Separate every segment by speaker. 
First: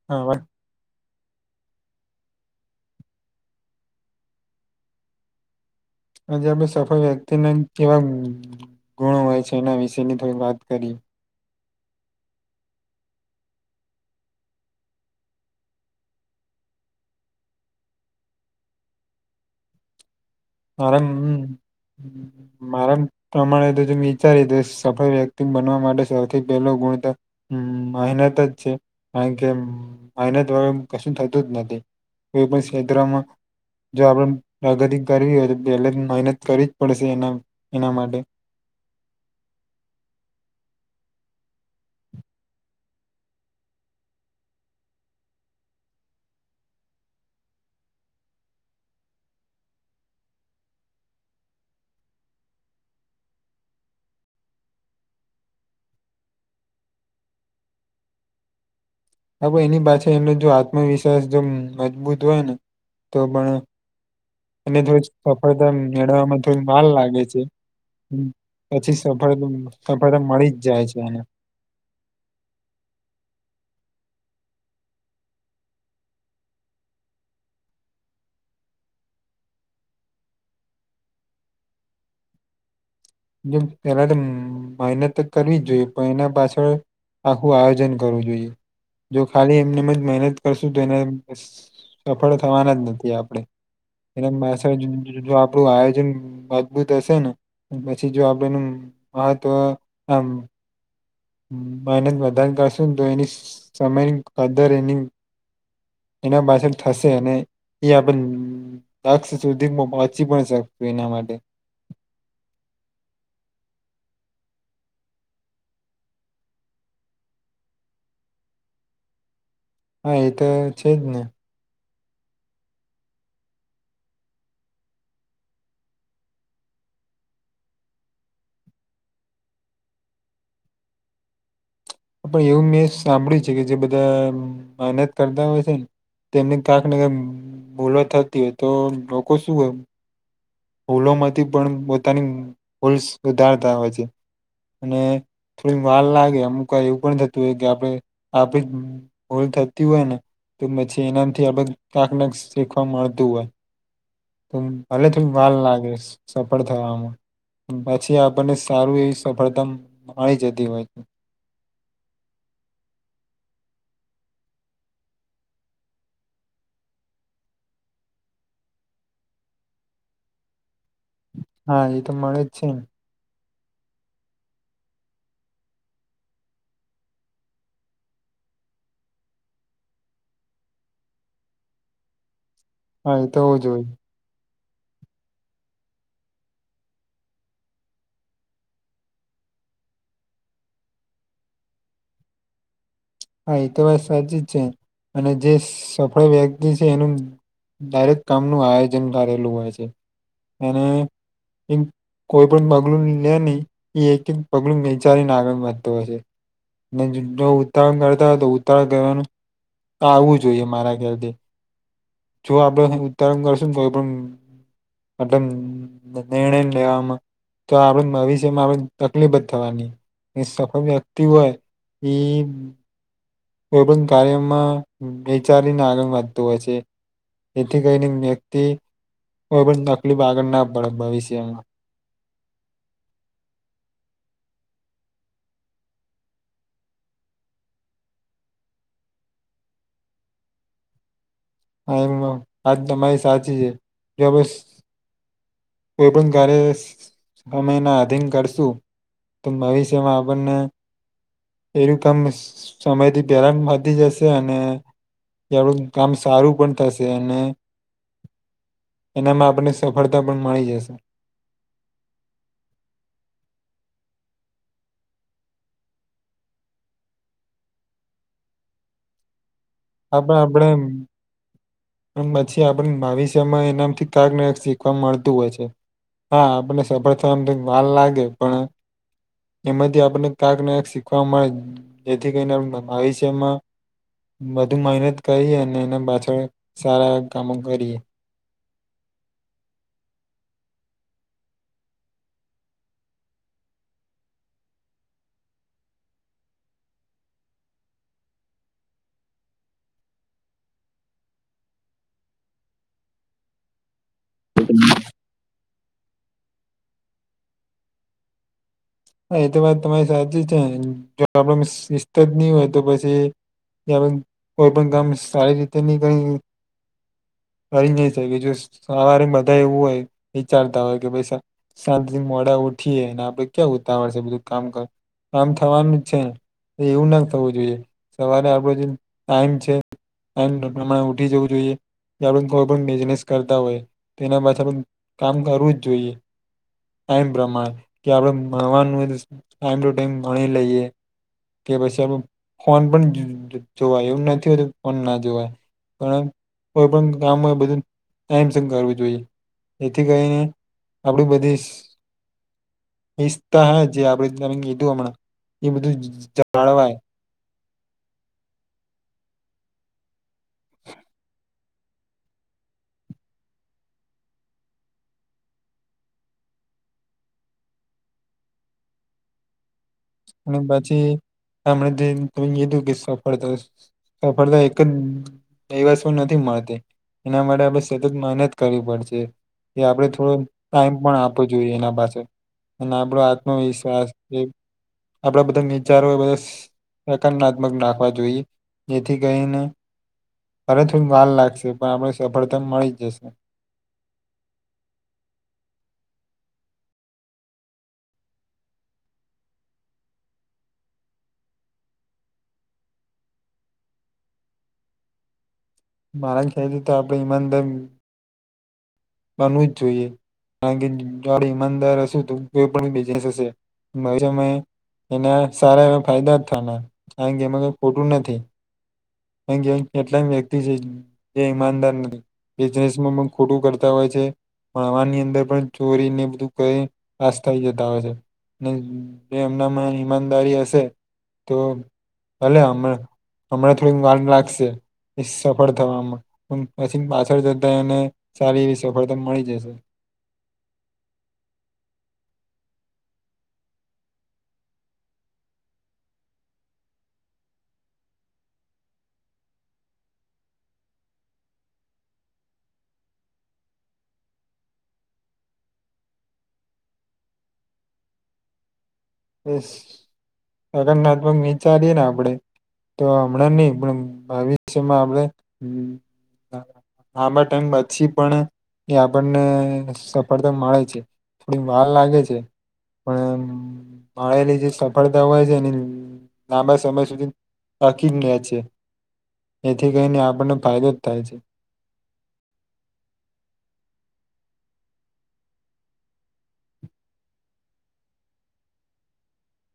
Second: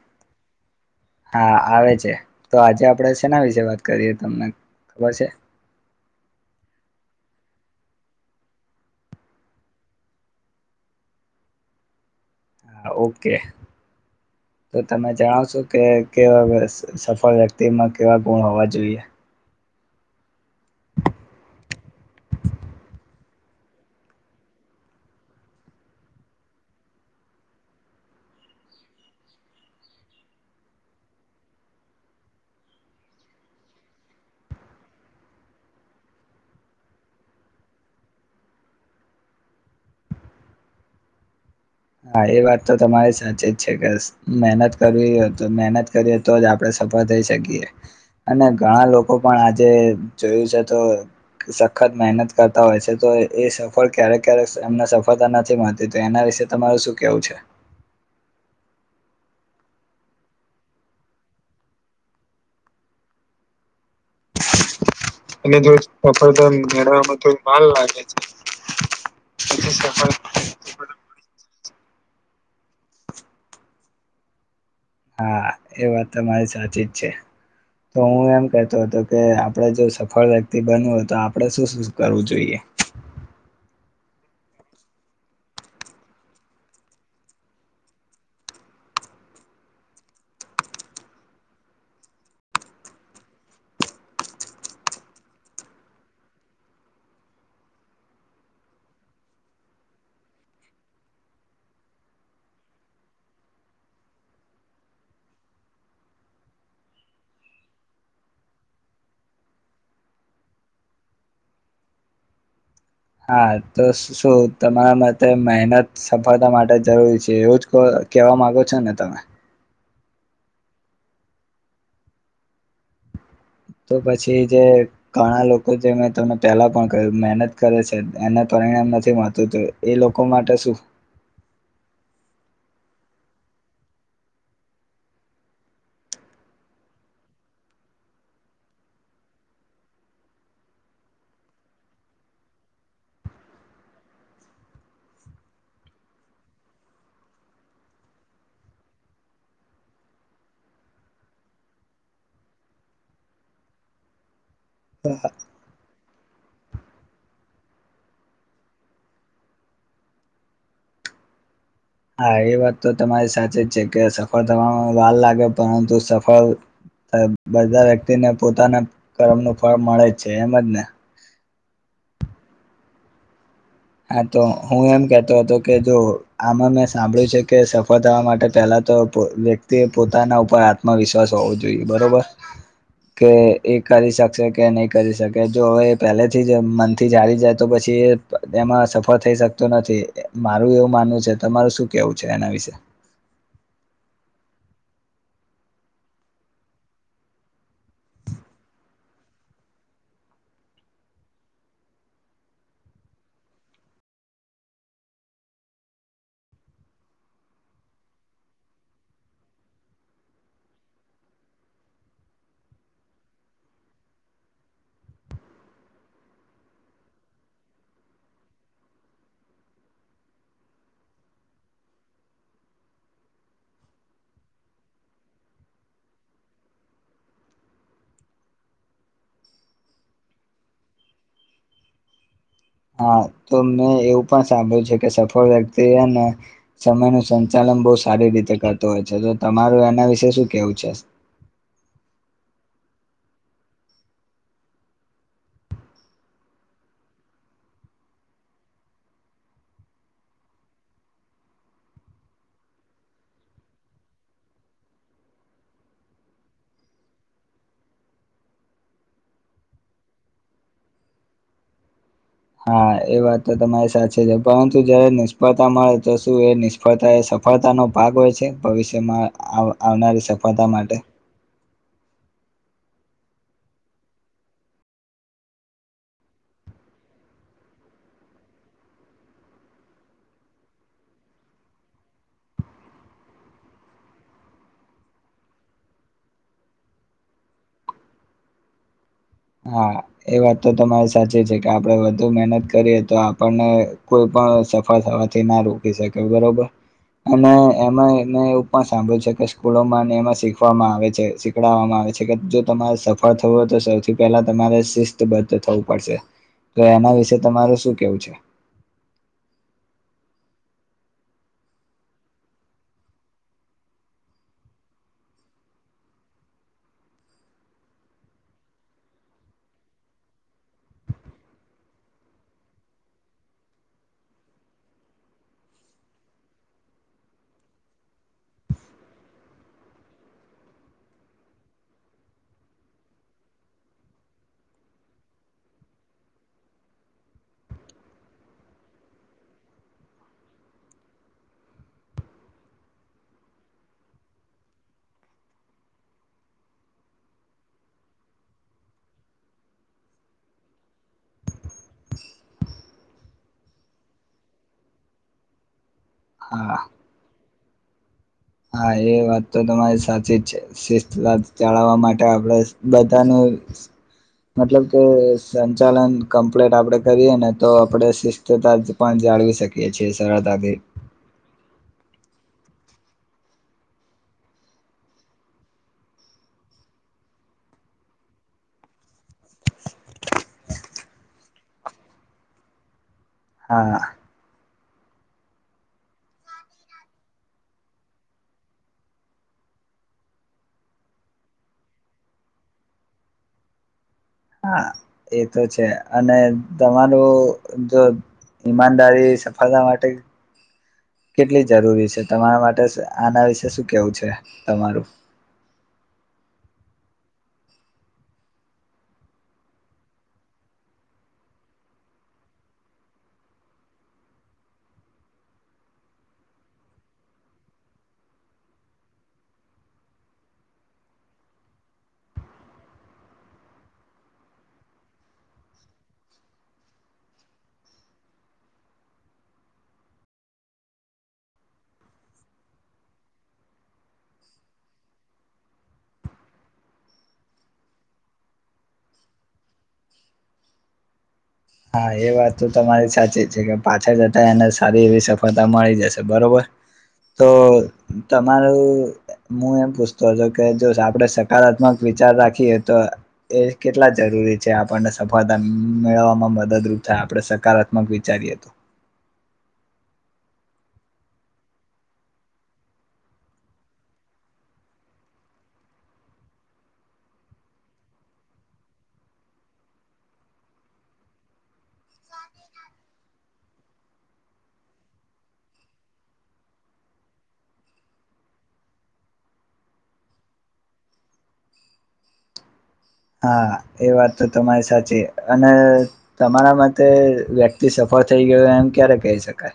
Speaker 1: [unintelligible]
Speaker 2: હા આવે છે. તો આજે આપણે સેના વિશે વાત કરીએ, તમને ખબર છે?
Speaker 1: આજે આપડે સફળ વ્યક્તિના કેવા ગુણો હોય છે. એના વિશેની થોડી વાત કરી
Speaker 2: હા ઓકે તો તમે જણો છો કે કેવા વસ સફળ વ્યક્તિમાં કેવા ગુણ હોવા જોઈએ?
Speaker 1: મરમ હ મરમ પ્રમાણે તો ત વિચારી તો સફળ વ્યક્તિ બનવા માટે સૌથી પહેલો ગુણ તો હમ મહેનત જ છે, કારણ કે મહેનત વગર કશું થતું જ નથી. કોઈ પણ ક્ષેત્રમાં જો આપણે પ્રગતિક કરવી હોય, પહેલે મહેનત કરવી જ પડશે એના એના માટે
Speaker 2: હા એ વાત તો તમારી સાચી જ છે, કે મહેનત કરવી હોય તો મહેનત કરી તો જ આપડણે સફળ થઈ શકીએ, અને ઘણા લોકો પણ આજે જોયુ છે, તો સખત મહેનત કરતા હોય છે. તો એ સફળ ક્યારેક ક્યારેક એમને સફળતા નથી મળતી તો એના વિશે તમારૂ શું કેવું છે.
Speaker 1: હ એની પાછે એનો જો આત્મવિશ્વાસ જો મજબૂત હોય ને તો પણ અને જો
Speaker 2: અને
Speaker 1: સફળતા
Speaker 2: જો
Speaker 1: મેળવવામાં
Speaker 2: સફળતા
Speaker 1: થોડી માલ
Speaker 2: મેળવવામાં
Speaker 1: લાગે છે.
Speaker 2: થોડી વાર લાગે છે
Speaker 1: હ પછી સફળ સફળ મળી જ જાય છે, એને
Speaker 2: હા એ વાત તમા મારી સાચી જ છે. તો હું એમ કતો હતો કે આપણેે જો સફળ વ્યક્તિ બનવ હોય. તો આપડે શું શું કરવું જોઈએ.
Speaker 1: પેલા તો મહેનત કરવી જ જોઈએ પણ એના પાછળ આખું આયોજન કરવુ જોઈએ. જો ખાલી એમનેજ મહેનત કરશુ તો એને સફળ થવાના જ નથી આપડે એ જો આપડું આયોજન મજબૂત હશે ને પછી જો આપડે નુ મહત્ત્વ એમ મહેનત વધારે કરશ ને તો એની સમયની કદર એની એના પાછળ થશે અને એયા પણ લક્ષ સુધી પહોંચી પણ શકુ એના માટે
Speaker 2: હા, તો શુ તમારા માટે મહેનત સફળતા માટે જરૂરી છે, એવુજ કહેવા માંગો છોને તમે
Speaker 1: હા, એ તો છેજ ને
Speaker 2: તો પછી જે ઘણા લોકો જે મે તને પહેલા પણ મહેનત કરે છે, એના પરિણામ નથી મળતુ તો એ લોકો માટે શુ
Speaker 1: પણ એવુ મેં સાંભળ્યુ છે, કે જે બધા મહેનત કરતા હોય, છેને. તેમની કાક ને ક ભોલો થતી હોય તો લોકો શું હોય. ભૂલો મથી પણ પોતાની ભૂલ સુધારતા હોય છે. અને થોડી વાર લાગે અમુક એવું પણ થતુ હોય, કે આપડ આપે ભૂલ થતી હોય, ને તો પછી એનાથી આપ કાંક શીખવા મળતું હોય. ભલે તુ વાર લાગેશ સફળ થવાવામા પછી આપણને સારુ એવી સફળતા મળી જતી હોય છે.
Speaker 2: હા, એ વાત તો તમારી સાચી જ છે, કે સફર થવામાં વાલ લાગે પરતુ સફ બધા વ્યક્તિને પોતાના કર્મનુ ફળ મળે છે, એમ જ ને
Speaker 1: હા, એ તો મળે જ છે.
Speaker 2: હા તો હુએમ કહેતો હતો કે જો આમાં મે સાંભળ્યું છે, કે સફળ થવા માટે પહેલા તો વ્યક્તિએ, પોતાના ઉપર આત્મવિશ્વાસ હોવો જોઈએ બરોબર
Speaker 1: હા
Speaker 2: કે
Speaker 1: તો હોવું
Speaker 2: એ
Speaker 1: જોઈએ
Speaker 2: કરી શક કે નહી કરી શકે જો હવે પહેથી મનથી જાળ જાય તો પછી એમાં સફળ થઈ શકતુ નથી મારુ એવું માનવુ છે તમારું શું કેવું છે, એના વિશે
Speaker 1: હા, એ તો વાત સાચી જ છે, અને જે સફળ વ્યક્તિ છે એનુ દરેક કામનુ આયોજન કરેલુ હોય છે, અને કોઈ પણ પગલુ લે નહી એ એક એક પગલું ચારીને આગળ વધતો હોય છે. જો ઉતાળણ કરતા હોય તો ઉતાવણ કરવાનું આવવું જોઈએ મારા ખ્યાલથી. જો આપડે ઉત્તારણ કરશુ નિર્ણય લેવામા તો આપડ ભવિષ્યમા આપ તકલીફ જ થવાની એ સફલ વ્યક્તિ હોય ઈ કોઈ પણ કાર્યમાં વિચારીને આગળ વધતો હોય છે. એથી કરીને વ્યક્તિ કોઈ પણ તકલીફ આગળના પડે ભવિષ્યમાં.
Speaker 2: હા, તો મેં એવું પણ સાંભળ્યું છે કે સફળ વ્યક્તિ હે ને સમય નું સંચાલન બો સારી રીતે કરતો હોય છે તો તમારું એના વિશે શું કેવું છે?
Speaker 1: હા, એમ આજ તમારી સાચી છે કે બસ કોઈપણ કાર્ય સમયના આધીન કરશું તો ભવિષ્યમાં આપણને એનું કામ સમય થી પહેલા વધી જશે અને તું કામ સારું પણ થશે અને એનામાં આપણને સફળતા પણ મળી જશે.
Speaker 2: હા, એ વાત તો તમારી સાચે છે પરંતુ જયારે નિષ્ફળતા મળે તો શું એ નિ સફળતા એ સફળતાનો ભાગ હોય છે ભવિષ્યમાં આવ આવનારી સફળતા માટે.
Speaker 1: પણ પછી આપણને ભાવિષ્યમાં એનામથી કાકને શીખવા મળતું હોય છે. હા, આપણને સફળ થવામાં તો વાલ લાગે પણ એમાંથી આપને કાકને શીખવા મળે જેથી કરીને ભવિષ્યમાં વધુ મહેનત કરી અને એના પાછળ સારા કામો કરીએ.
Speaker 2: હા. એ વાત તો તમારી સાચી છે કે આપડે વધુ મહેનત કરીએ તો આપણને કોઈ પણ થવાથી ના રોકી શકે બરોબર. અને એમાં એ એવું પણ સાંભળ્યું છે કે સ્કૂલોમાં એમાં શીખવામાં આવે છે શી પકડાવામાં આવે છે કે જો તમારે સફળ થવા હોય તો સૌથી પેલા તમારે શિસ્તબદ્ધ થવું પડશે તો એના વિશે તમાર શું કેવું છે?
Speaker 1: હા, એ તો વાત તમારી સાચી છે જો આપડામાં શિસ્ત ન હોય તો પછી ત કોઈ પણ ગામ સારી રીતે નની કઈ. કરી નહી શકે, જો સવારે બધા એવું હોય વિચારતા હોય કે, પૈસા સાાંજથી મોડા ઉઠીએ, આપડે ક્યાં ઉતાવળ છે, બધું કામ કર કામ થવાનું છે. એવું ના થવું જોઈએ, સવારે આપડો જે ટાઈમ છે. એમ ઉઠી જવું જોઈએ. આપણે કોઈ પણ બિઝનેસ કરતા હોય તો, એના પાછળળ કામ કરવું જ જોઈએ. ટમ પ્રમાણે કે, આપણે મળવાનું ટાઈમ ટુ ટાઈમ ભણી લઈએ કે પછી આપણે ફોન પણ જોવાય એવું નથી હોતું, ફોન ના જોવાય. પણ કોઈ પણ કામ હોય, બધું ટાઈમસ કરવું જોઈએ. એથી ગઈને આપડી બધી. ઈતા હે, જે આપે તમે કીધું હમણાં એ બધું
Speaker 2: હા
Speaker 1: જાળવાય.
Speaker 2: હા, એ વાત તો તમારી સાચી જ છે. ચલાવવા માટે આપડે બધાનું. મતલબ કે, સંચાલન કમ્પ્લીટ આપણેે કરીએ ને, તો આપણેે સ તો ત પાંજ આળવી શકે.
Speaker 1: અને પછી હમણા તમે કીધું કે, સફર થ પડે તો એક. એ વસ્તુ નથી મળતી, એના માટે આપણે સતત મહેનત કરવી પડશે. એ આપડે થોડો ટાઈમ પણ આપવો જોઈએ, એના પાસે અને આપડો નો
Speaker 2: હા
Speaker 1: વિશ્વાસ આપણા બધા વિચારો બધા. પ્રકારરનાત્મક નાખવા જોઈએ, જેથી કરીને. અરે થોડી વાર લાગશે, પણ આપડે સફળતાને મળી જશે.
Speaker 2: હા, એ તો છે, અને તમારું જો ઈમાનદારી સફળતા માટે. કેટલી જરૂરી છે, તમારા માટે આના વિશે શું કેવું છે તમારું?
Speaker 1: મારા ખ્યા તો આપડે ઈમાનદમ. બનવું જ જોઈએ. કારણ કે જોડે ઈમાનદાર હશું, તો કોઈ પણ બિઝનેસ હશે વિષય. એના સારા એવા ફાયદા જ થવાના કારણ કે એમાં કાંઈ ખોટું નથી. કેમ કે એટલા જ વ્યક્તિ છે જે ઈમાનદાર નહીં. બિઝનેસમાં પણ ખોટું કરતા હોય છે. ભણવાની અંદર પણ ચોરીને બધું કરી પાસ થઇ જતા હોય છે. ને એમના માં ઈમાનદારી હશે તો ભલે હમણા હમણાં થોડી વાર લાગશે. સફળ થવામાં પછી પાછળ જતા એને સારી એવી સફળતા મળી જશે.
Speaker 2: હા એ વાત તો તમારી સાચી છે કે પાછળ જતા એને સારી એવી સફળતા મળી જશે બરોબર. તો તમારું હું એમ પૂછતો હતો કે જો આપડે સકારાત્મક વિચાર રાખીએ તો એ કેટલા જરૂરી છે આપણને સફળતા મેળવવામાં મદ મદદરૂપ થાય આપણે સકારાત્મક વિચારીએ તો?
Speaker 1: હકારાત્મક વિચારીએ ને આપડે તો હમણાં નહી પણ ભવિષ્યમાં આપડે હહ લાંબા ટાઈમ પછી પણ એ આપણને સફળતા મળે છે. થોડી વાર લાગે છે. પણ મળેલી જે સફળતા હોય છે એની લાંબા સમય સુધી ટકી જ ને છે. એથી કહીને આપણને ફાયદો જ થાય છે.
Speaker 2: હા એ વાત તો તમારી સાચી. અને તમારા મતે વ્યક્તિ સફળ થઈ ગયો એમ ક્યારે કહી શકાય?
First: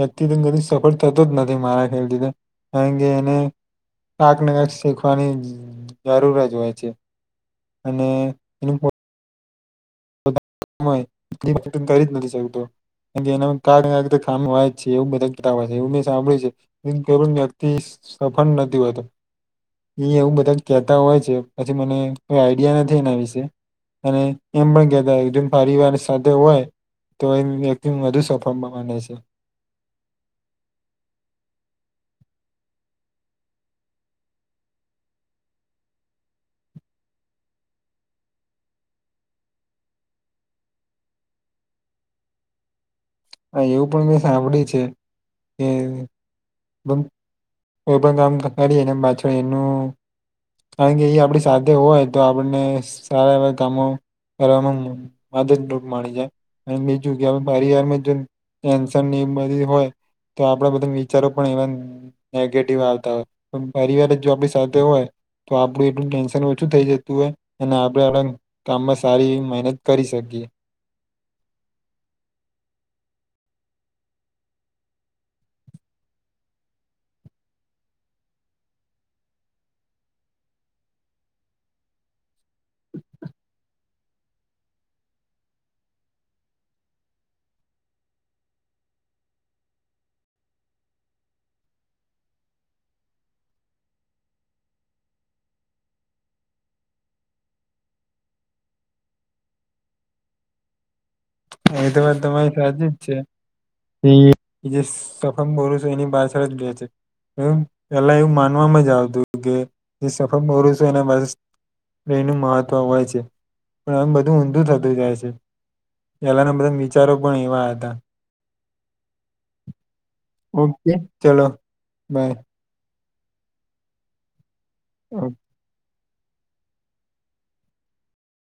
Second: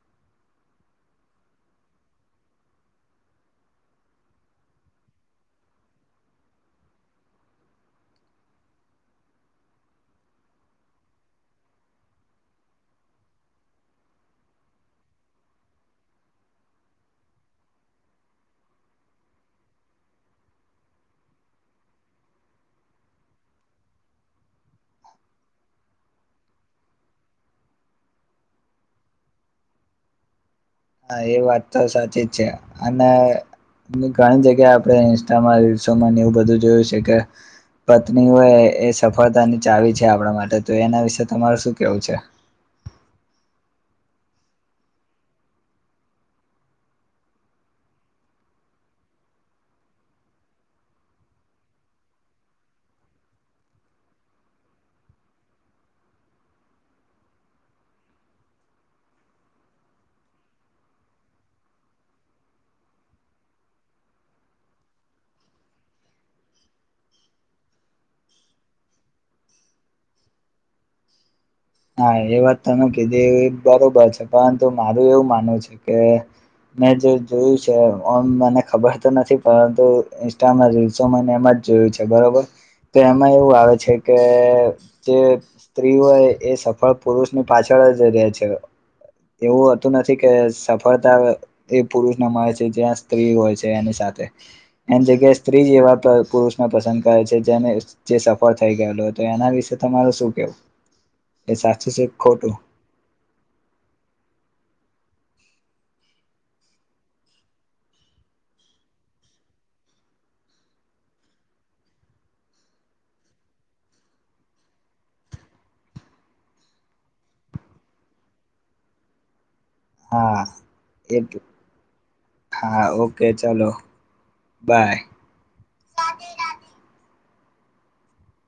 Speaker 1: વ્યક્તિ કદી સફળ થતો જ નથી મારા ખ્યાલથી તો કારણ કે એને કાક ને કાક શીખવાની જરૂર જ હોય છે. અને એનું પોત નું હોય [inaudible] કરી જ નથી શકતો. કાર કે એના કાક ને કાક તો ખામી હોય છે એવું બધા કેતા હોય છે એવું મેં સાંભળ્યું છે. કર વ્યક્તિ સફન નથી હોતો. એ એવું બધા જ કેહેતા હોય છે. પછી મને કોઈ આઈડિયા નથી એના વિશે. અને એમ પણ કેતા હોય જેમ પરિવાર સાથે હોય તો એમ વ્યક્તિ વધુ સફળ માને છે.
Speaker 2: હા એ વાત તો સાચી જ છે. અને ઘણી જગ્યાએ આપણે ઇન્સ્ટામાં, રીલસોમાં ને એવું બધું જોયું છે કે પત્ની હોય એ સફળતાની ચાવી છે આપણા માટે તો એના વિશે તમાર શું કેવું છે?
Speaker 1: હા એવું પણ મેં સાંભળ્યું છે કે કોઈ પણ કામ કરી એને પાછળ એનું કારણ કે એ આપડી સાથે હોય તો આપણને સારા એવા કામો કરવામાં મ મદદરૂપ મળી જાય. અને બીજું કે પરિવારમાં ટેન્શનને એ બધી હોય તો આપણા બધા વિચારો પણ એવા નેગેટિવ આવતા હોય. પણ પરિવાર જ જો આપણી સાથે હોય તો આપડું એટલું ટેન્શન ઓછું થઈ જતું હોય અને આપડે કામમાં સારી એવી મહેનત કરી શકીએ.
Speaker 2: હા એ વાત તમે કીધી એ બરોબર છે. પરંતુ મારું એવું માનવું છે કે મેં જે જોયું છે ઓમ મને ખબર તો નથી પરંતુ ઈન્સ્ટામાં, રીલ્સોમાં ને એમાં જોયું છે બરોબર. તો એમાં એવું આવે છે કે જે સ્ત્રીઓએ એ સફળ પુરુષની પાછળ જ રહેે છે. એવું હોતું નથી કે સફળતા એ પુરુષ ના મળે છે. જ્યાં સ્ત્રી હોય છે એની સાથે. એની જગ્યાએ સ્ત્રી જેવા પુરુષને પસંદ કરે છે જેને જે સફળ થઈ ગયેલો તો એના વિશે તમારું શું કેવું? એ
Speaker 1: હા
Speaker 2: સાચું
Speaker 1: એતો
Speaker 2: છે કે
Speaker 1: વાત
Speaker 2: ખોટું
Speaker 1: તમારી સાચી જ છે. એ જે સફમ બોરૂ છે એની બછળ જ લે છે એ પેલા એવું માનવામાં જ આવતું કે જે સફર મોરું છું એને બસ એનું મહત્વ હોય છે પણ એમ બધું ઊંધું થતું જાય છે પેલાના બધા વિચારો પણ એવા હતા
Speaker 2: હા
Speaker 1: ઓકે ચલો
Speaker 2: એટલું
Speaker 1: બાય
Speaker 2: હા ઓકે ચાલો બાય
Speaker 1: હમ્મ